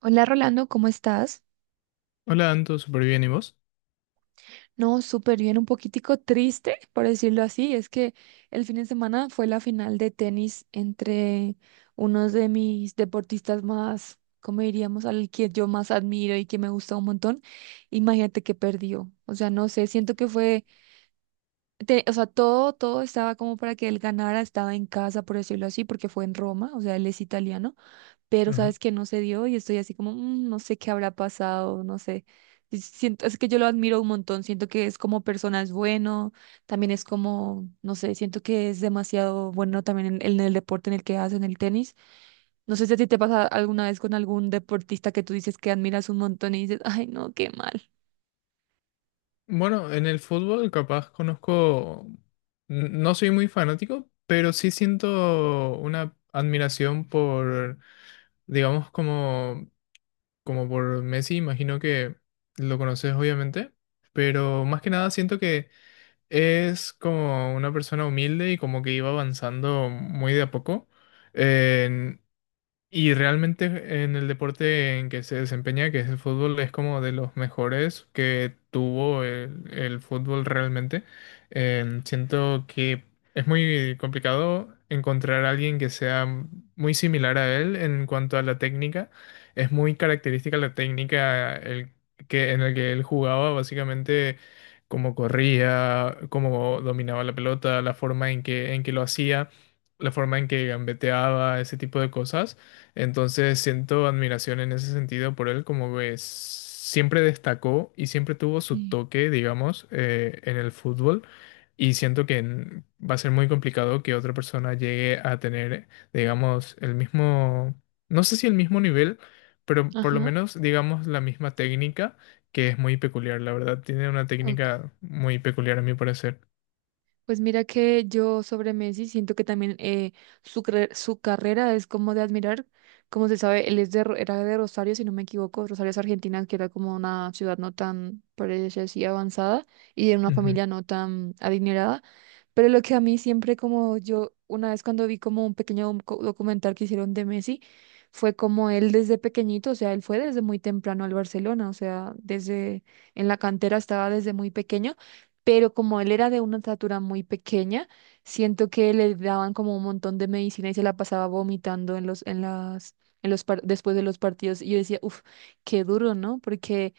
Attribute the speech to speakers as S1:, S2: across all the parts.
S1: Hola Rolando, ¿cómo estás?
S2: Hola, Anto, súper bien, ¿y vos?
S1: No, súper bien, un poquitico triste, por decirlo así. Es que el fin de semana fue la final de tenis entre unos de mis deportistas más, como diríamos, al que yo más admiro y que me gusta un montón. Imagínate que perdió. O sea, no sé, siento que fue, o sea, todo estaba como para que él ganara, estaba en casa, por decirlo así, porque fue en Roma, o sea, él es italiano. Pero
S2: Ujú.
S1: sabes que no se dio y estoy así como, "Mm, no sé qué habrá pasado, no sé." Y es que yo lo admiro un montón, siento que es como persona es bueno, también es como, no sé, siento que es demasiado bueno también en el deporte en el que hace en el tenis. No sé si a ti te pasa alguna vez con algún deportista que tú dices que admiras un montón y dices, ay, no, qué mal.
S2: Bueno, en el fútbol capaz conozco, no soy muy fanático, pero sí siento una admiración por, digamos, como, como por Messi, imagino que lo conoces obviamente, pero más que nada siento que es como una persona humilde y como que iba avanzando muy de a poco. Y realmente en el deporte en que se desempeña, que es el fútbol, es como de los mejores que tuvo el fútbol realmente. Siento que es muy complicado encontrar a alguien que sea muy similar a él en cuanto a la técnica. Es muy característica la técnica el, que, en la que él jugaba, básicamente cómo corría, cómo dominaba la pelota, la forma en que lo hacía, la forma en que gambeteaba, ese tipo de cosas. Entonces siento admiración en ese sentido por él, como que siempre destacó y siempre tuvo su
S1: Sí.
S2: toque, digamos, en el fútbol. Y siento que va a ser muy complicado que otra persona llegue a tener, digamos, el mismo, no sé si el mismo nivel, pero por lo
S1: Ajá,
S2: menos, digamos, la misma técnica, que es muy peculiar, la verdad. Tiene una
S1: ok.
S2: técnica muy peculiar a mi parecer.
S1: Pues mira que yo sobre Messi siento que también su carrera es como de admirar. Como se sabe, él era de Rosario, si no me equivoco. Rosario es Argentina, que era como una ciudad no tan, por decir así, avanzada y de una
S2: Ujú,
S1: familia no tan adinerada. Pero lo que a mí siempre como yo, una vez cuando vi como un pequeño documental que hicieron de Messi, fue como él desde pequeñito, o sea, él fue desde muy temprano al Barcelona, o sea, desde en la cantera estaba desde muy pequeño pero como él era de una estatura muy pequeña, siento que le daban como un montón de medicina y se la pasaba vomitando en los, en las, en los par- después de los partidos. Y yo decía, uff, qué duro, ¿no? Porque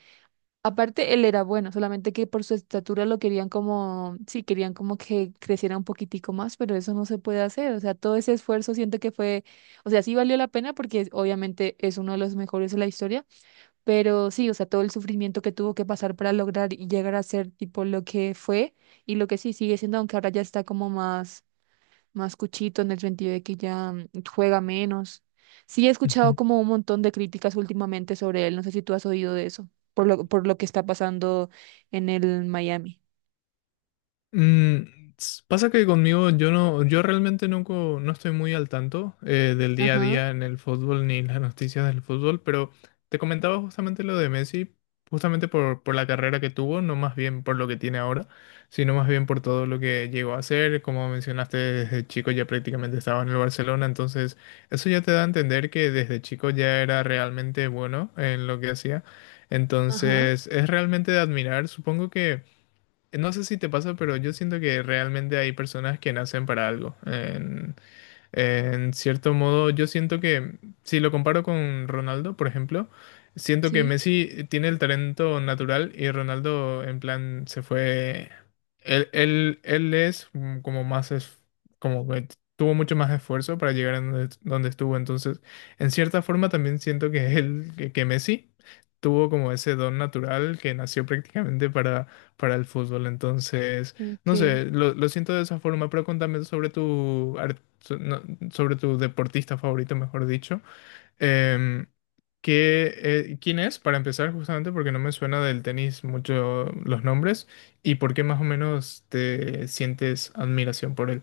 S1: aparte él era bueno, solamente que por su estatura lo querían como, sí, querían como que creciera un poquitico más, pero eso no se puede hacer. O sea, todo ese esfuerzo siento que fue, o sea, sí valió la pena porque obviamente es uno de los mejores de la historia pero sí, o sea, todo el sufrimiento que tuvo que pasar para lograr y llegar a ser tipo lo que fue y lo que sí sigue siendo, aunque ahora ya está como más, más cuchito en el sentido de que ya juega menos. Sí, he escuchado
S2: ujú.
S1: como un montón de críticas últimamente sobre él. No sé si tú has oído de eso, por lo que está pasando en el Miami.
S2: Mm, pasa que conmigo yo no, yo realmente no, no estoy muy al tanto del día a
S1: Ajá,
S2: día en el fútbol ni las noticias del fútbol, pero te comentaba justamente lo de Messi, justamente por la carrera que tuvo, no más bien por lo que tiene ahora, sino más bien por todo lo que llegó a hacer. Como mencionaste, desde chico ya prácticamente estaba en el Barcelona, entonces eso ya te da a entender que desde chico ya era realmente bueno en lo que hacía.
S1: ajá,
S2: Entonces es realmente de admirar, supongo que… No sé si te pasa, pero yo siento que realmente hay personas que nacen para algo. En cierto modo, yo siento que, si lo comparo con Ronaldo, por ejemplo, siento que
S1: sí,
S2: Messi tiene el talento natural y Ronaldo, en plan, se fue. Él es mm, como más. Como que tuvo mucho más esfuerzo para llegar a donde estuvo. Entonces, en cierta forma, también siento que él, que Messi tuvo como ese don natural que nació prácticamente para el fútbol. Entonces.
S1: ok.
S2: No sé, lo siento de esa forma, pero contame sobre tu, so- no, sobre tu deportista favorito, mejor dicho. Em, ¿Qué, quién es, para empezar, justamente porque no me suena del tenis mucho los nombres y por qué más o menos te sientes admiración por él?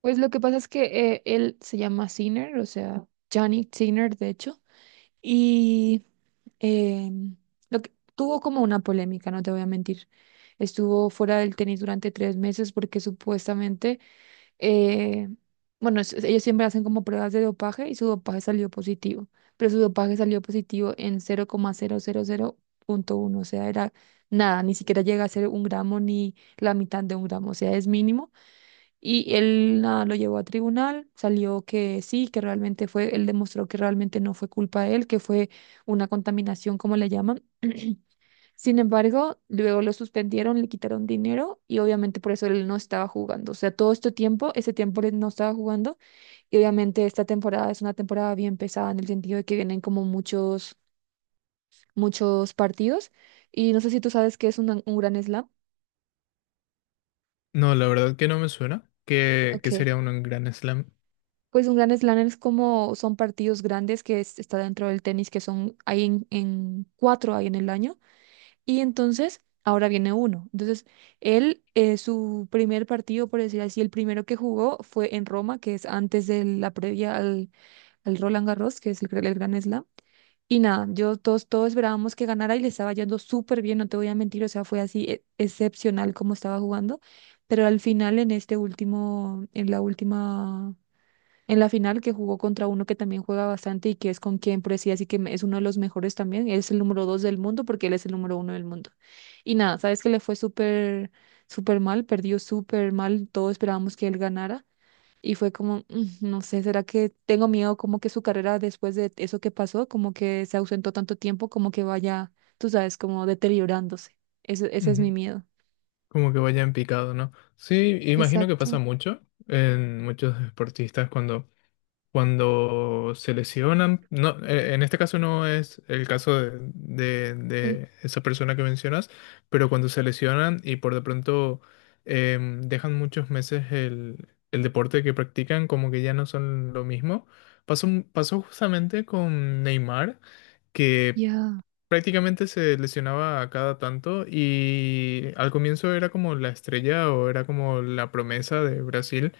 S1: Pues lo que pasa es que él se llama Sinner, o sea, Johnny Sinner, de hecho. Y eh, lo que, tuvo como una polémica, no te voy a mentir. Estuvo fuera del tenis durante 3 meses porque supuestamente, eh, bueno, ellos siempre hacen como pruebas de dopaje y su dopaje salió positivo, pero su dopaje salió positivo en cero coma cero cero cero coma punto uno, o sea, era nada, ni siquiera llega a ser un gramo ni la mitad de un gramo, o sea, es mínimo. Y él nada, lo llevó a tribunal, salió que sí, que realmente fue, él demostró que realmente no fue culpa de él, que fue una contaminación, como le llaman. Sin embargo, luego lo suspendieron, le quitaron dinero y obviamente por eso él no estaba jugando. O sea, todo este tiempo, ese tiempo él no estaba jugando y obviamente esta temporada es una temporada bien pesada en el sentido de que vienen como muchos partidos. Y no sé si tú sabes que es un gran slam.
S2: No, la verdad que no me suena, que
S1: Ok.
S2: sería uno en Grand Slam.
S1: Pues un gran slam es como son partidos grandes que está dentro del tenis, que son hay en cuatro hay en el año, y entonces ahora viene uno. Entonces, él, su primer partido, por decir así, el primero que jugó fue en Roma, que es antes de la previa al Roland Garros, que es el Gran Slam. Y nada, yo todos esperábamos que ganara y le estaba yendo súper bien, no te voy a mentir, o sea, fue así excepcional como estaba jugando, pero al final en este último, en la última en la final que jugó contra uno que también juega bastante y que es con quien Precias y que es uno de los mejores también. Él es el número dos del mundo porque él es el número uno del mundo. Y nada, sabes que le fue súper, súper mal, perdió súper mal, todos esperábamos que él ganara. Y fue como, "Mm, no sé, ¿será que tengo miedo como que su carrera después de eso que pasó, como que se ausentó tanto tiempo, como que vaya, tú sabes, como deteriorándose?" Ese es mi
S2: Ujú.
S1: miedo.
S2: Como que vaya en picado, ¿no? Sí, imagino que pasa
S1: Exacto,
S2: mucho en muchos deportistas cuando cuando se lesionan, no, en este caso no es el caso de,
S1: sí,
S2: de esa persona que mencionas, pero cuando se lesionan y por de pronto dejan muchos meses el deporte que practican, como que ya no son lo mismo. Pasó, pasó justamente con Neymar, que
S1: ya,
S2: prácticamente se lesionaba a cada tanto y al comienzo era como la estrella o era como la promesa de Brasil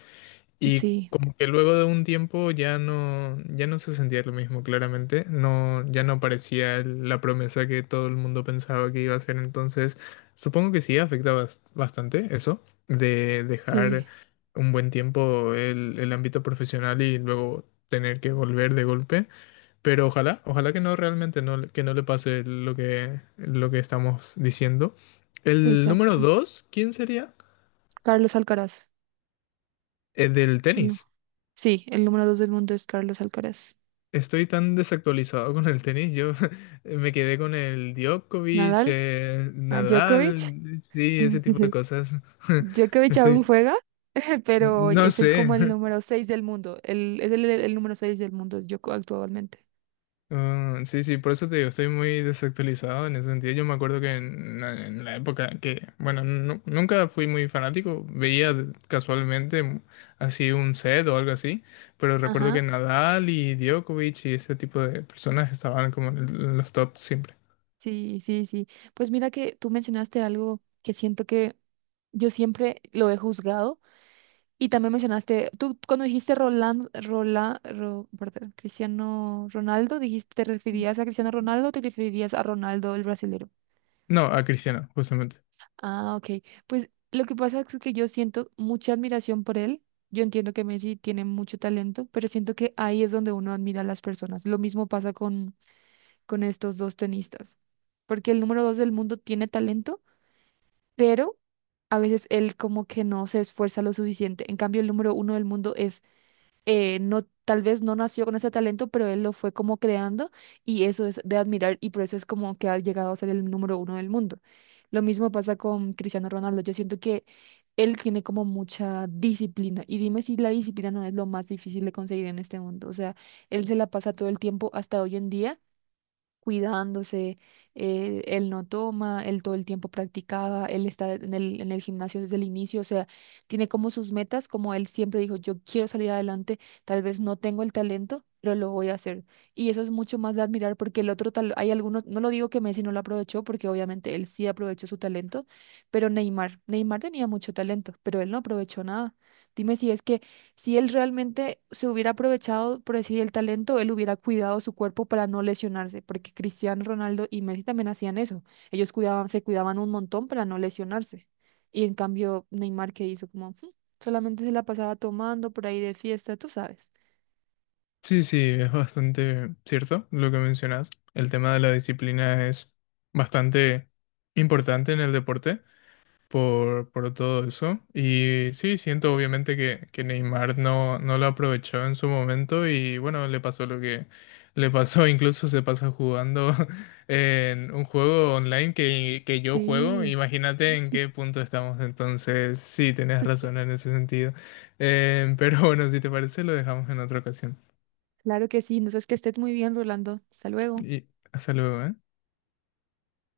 S2: y
S1: sí,
S2: como que luego de un tiempo ya no, ya no se sentía lo mismo, claramente. No, ya no parecía la promesa que todo el mundo pensaba que iba a ser. Entonces, supongo que sí afecta bastante eso, de
S1: sí,
S2: dejar un buen tiempo el ámbito profesional y luego tener que volver de golpe. Pero ojalá que no realmente no, que no le pase lo que estamos diciendo. El número
S1: exacto.
S2: dos, ¿quién sería?
S1: Carlos Alcaraz.
S2: El del tenis.
S1: Sí, el número dos del mundo es Carlos Alcaraz.
S2: Estoy tan desactualizado con el tenis. Yo me quedé con el Djokovic,
S1: Nadal, a Djokovic.
S2: Nadal, sí, ese tipo de cosas.
S1: Djokovic aún
S2: Estoy,
S1: juega, pero
S2: no
S1: es el
S2: sé.
S1: como el número 6 del mundo. Es el número 6 del mundo, yo actualmente.
S2: Ah, sí, sí, por eso te digo, estoy muy desactualizado en ese sentido. Yo me acuerdo que en la época que, bueno, nunca fui muy fanático, veía casualmente así un set o algo así, pero recuerdo
S1: Ajá.
S2: que Nadal y Djokovic y ese tipo de personas estaban como en los tops siempre.
S1: Sí, sí, sí. Pues mira que tú mencionaste algo que siento que yo siempre lo he juzgado. Y también mencionaste, tú cuando dijiste perdón, Cristiano Ronaldo, dijiste, ¿te referías a Cristiano Ronaldo o te referías a Ronaldo el brasileño?
S2: No, a Cristiano, justamente.
S1: Ah, ok. Pues lo que pasa es que yo siento mucha admiración por él. Yo entiendo que Messi tiene mucho talento, pero siento que ahí es donde uno admira a las personas. Lo mismo pasa con, estos dos tenistas, porque el número dos del mundo tiene talento, pero a veces él como que no se esfuerza lo suficiente. En cambio, el número uno del mundo es no, tal vez no nació con ese talento, pero él lo fue como creando y eso es de admirar y por eso es como que ha llegado a ser el número uno del mundo. Lo mismo pasa con Cristiano Ronaldo. Yo siento que él tiene como mucha disciplina y dime si la disciplina no es lo más difícil de conseguir en este mundo. O sea, él se la pasa todo el tiempo hasta hoy en día cuidándose, él no toma, él todo el tiempo practicaba, él está en el gimnasio desde el inicio, o sea, tiene como sus metas, como él siempre dijo, yo quiero salir adelante, tal vez no tengo el talento, pero lo voy a hacer. Y eso es mucho más de admirar porque el otro tal, hay algunos, no lo digo que Messi no lo aprovechó porque obviamente él sí aprovechó su talento, pero Neymar, Neymar tenía mucho talento, pero él no aprovechó nada. Dime si es que si él realmente se hubiera aprovechado, por decir, el talento, él hubiera cuidado su cuerpo para no lesionarse, porque Cristiano Ronaldo y Messi también hacían eso. Ellos cuidaban, se cuidaban un montón para no lesionarse. Y en cambio, Neymar, ¿qué hizo? Como, "Mm", solamente se la pasaba tomando por ahí de fiesta, tú sabes.
S2: Sí, sí, es bastante cierto lo que mencionas. El tema de la disciplina es bastante importante en el deporte por todo eso. Y sí, siento obviamente que Neymar no, no lo aprovechó en su momento y bueno, le pasó lo que le pasó. Incluso se pasa jugando en un juego online que yo juego.
S1: Sí,
S2: Imagínate en qué punto estamos. Entonces, sí, tenés razón en ese sentido. Pero bueno, si te parece, lo dejamos en otra ocasión.
S1: claro que sí. No sé, que estés muy bien, Rolando. Hasta luego.
S2: Y hasta luego, ¿eh?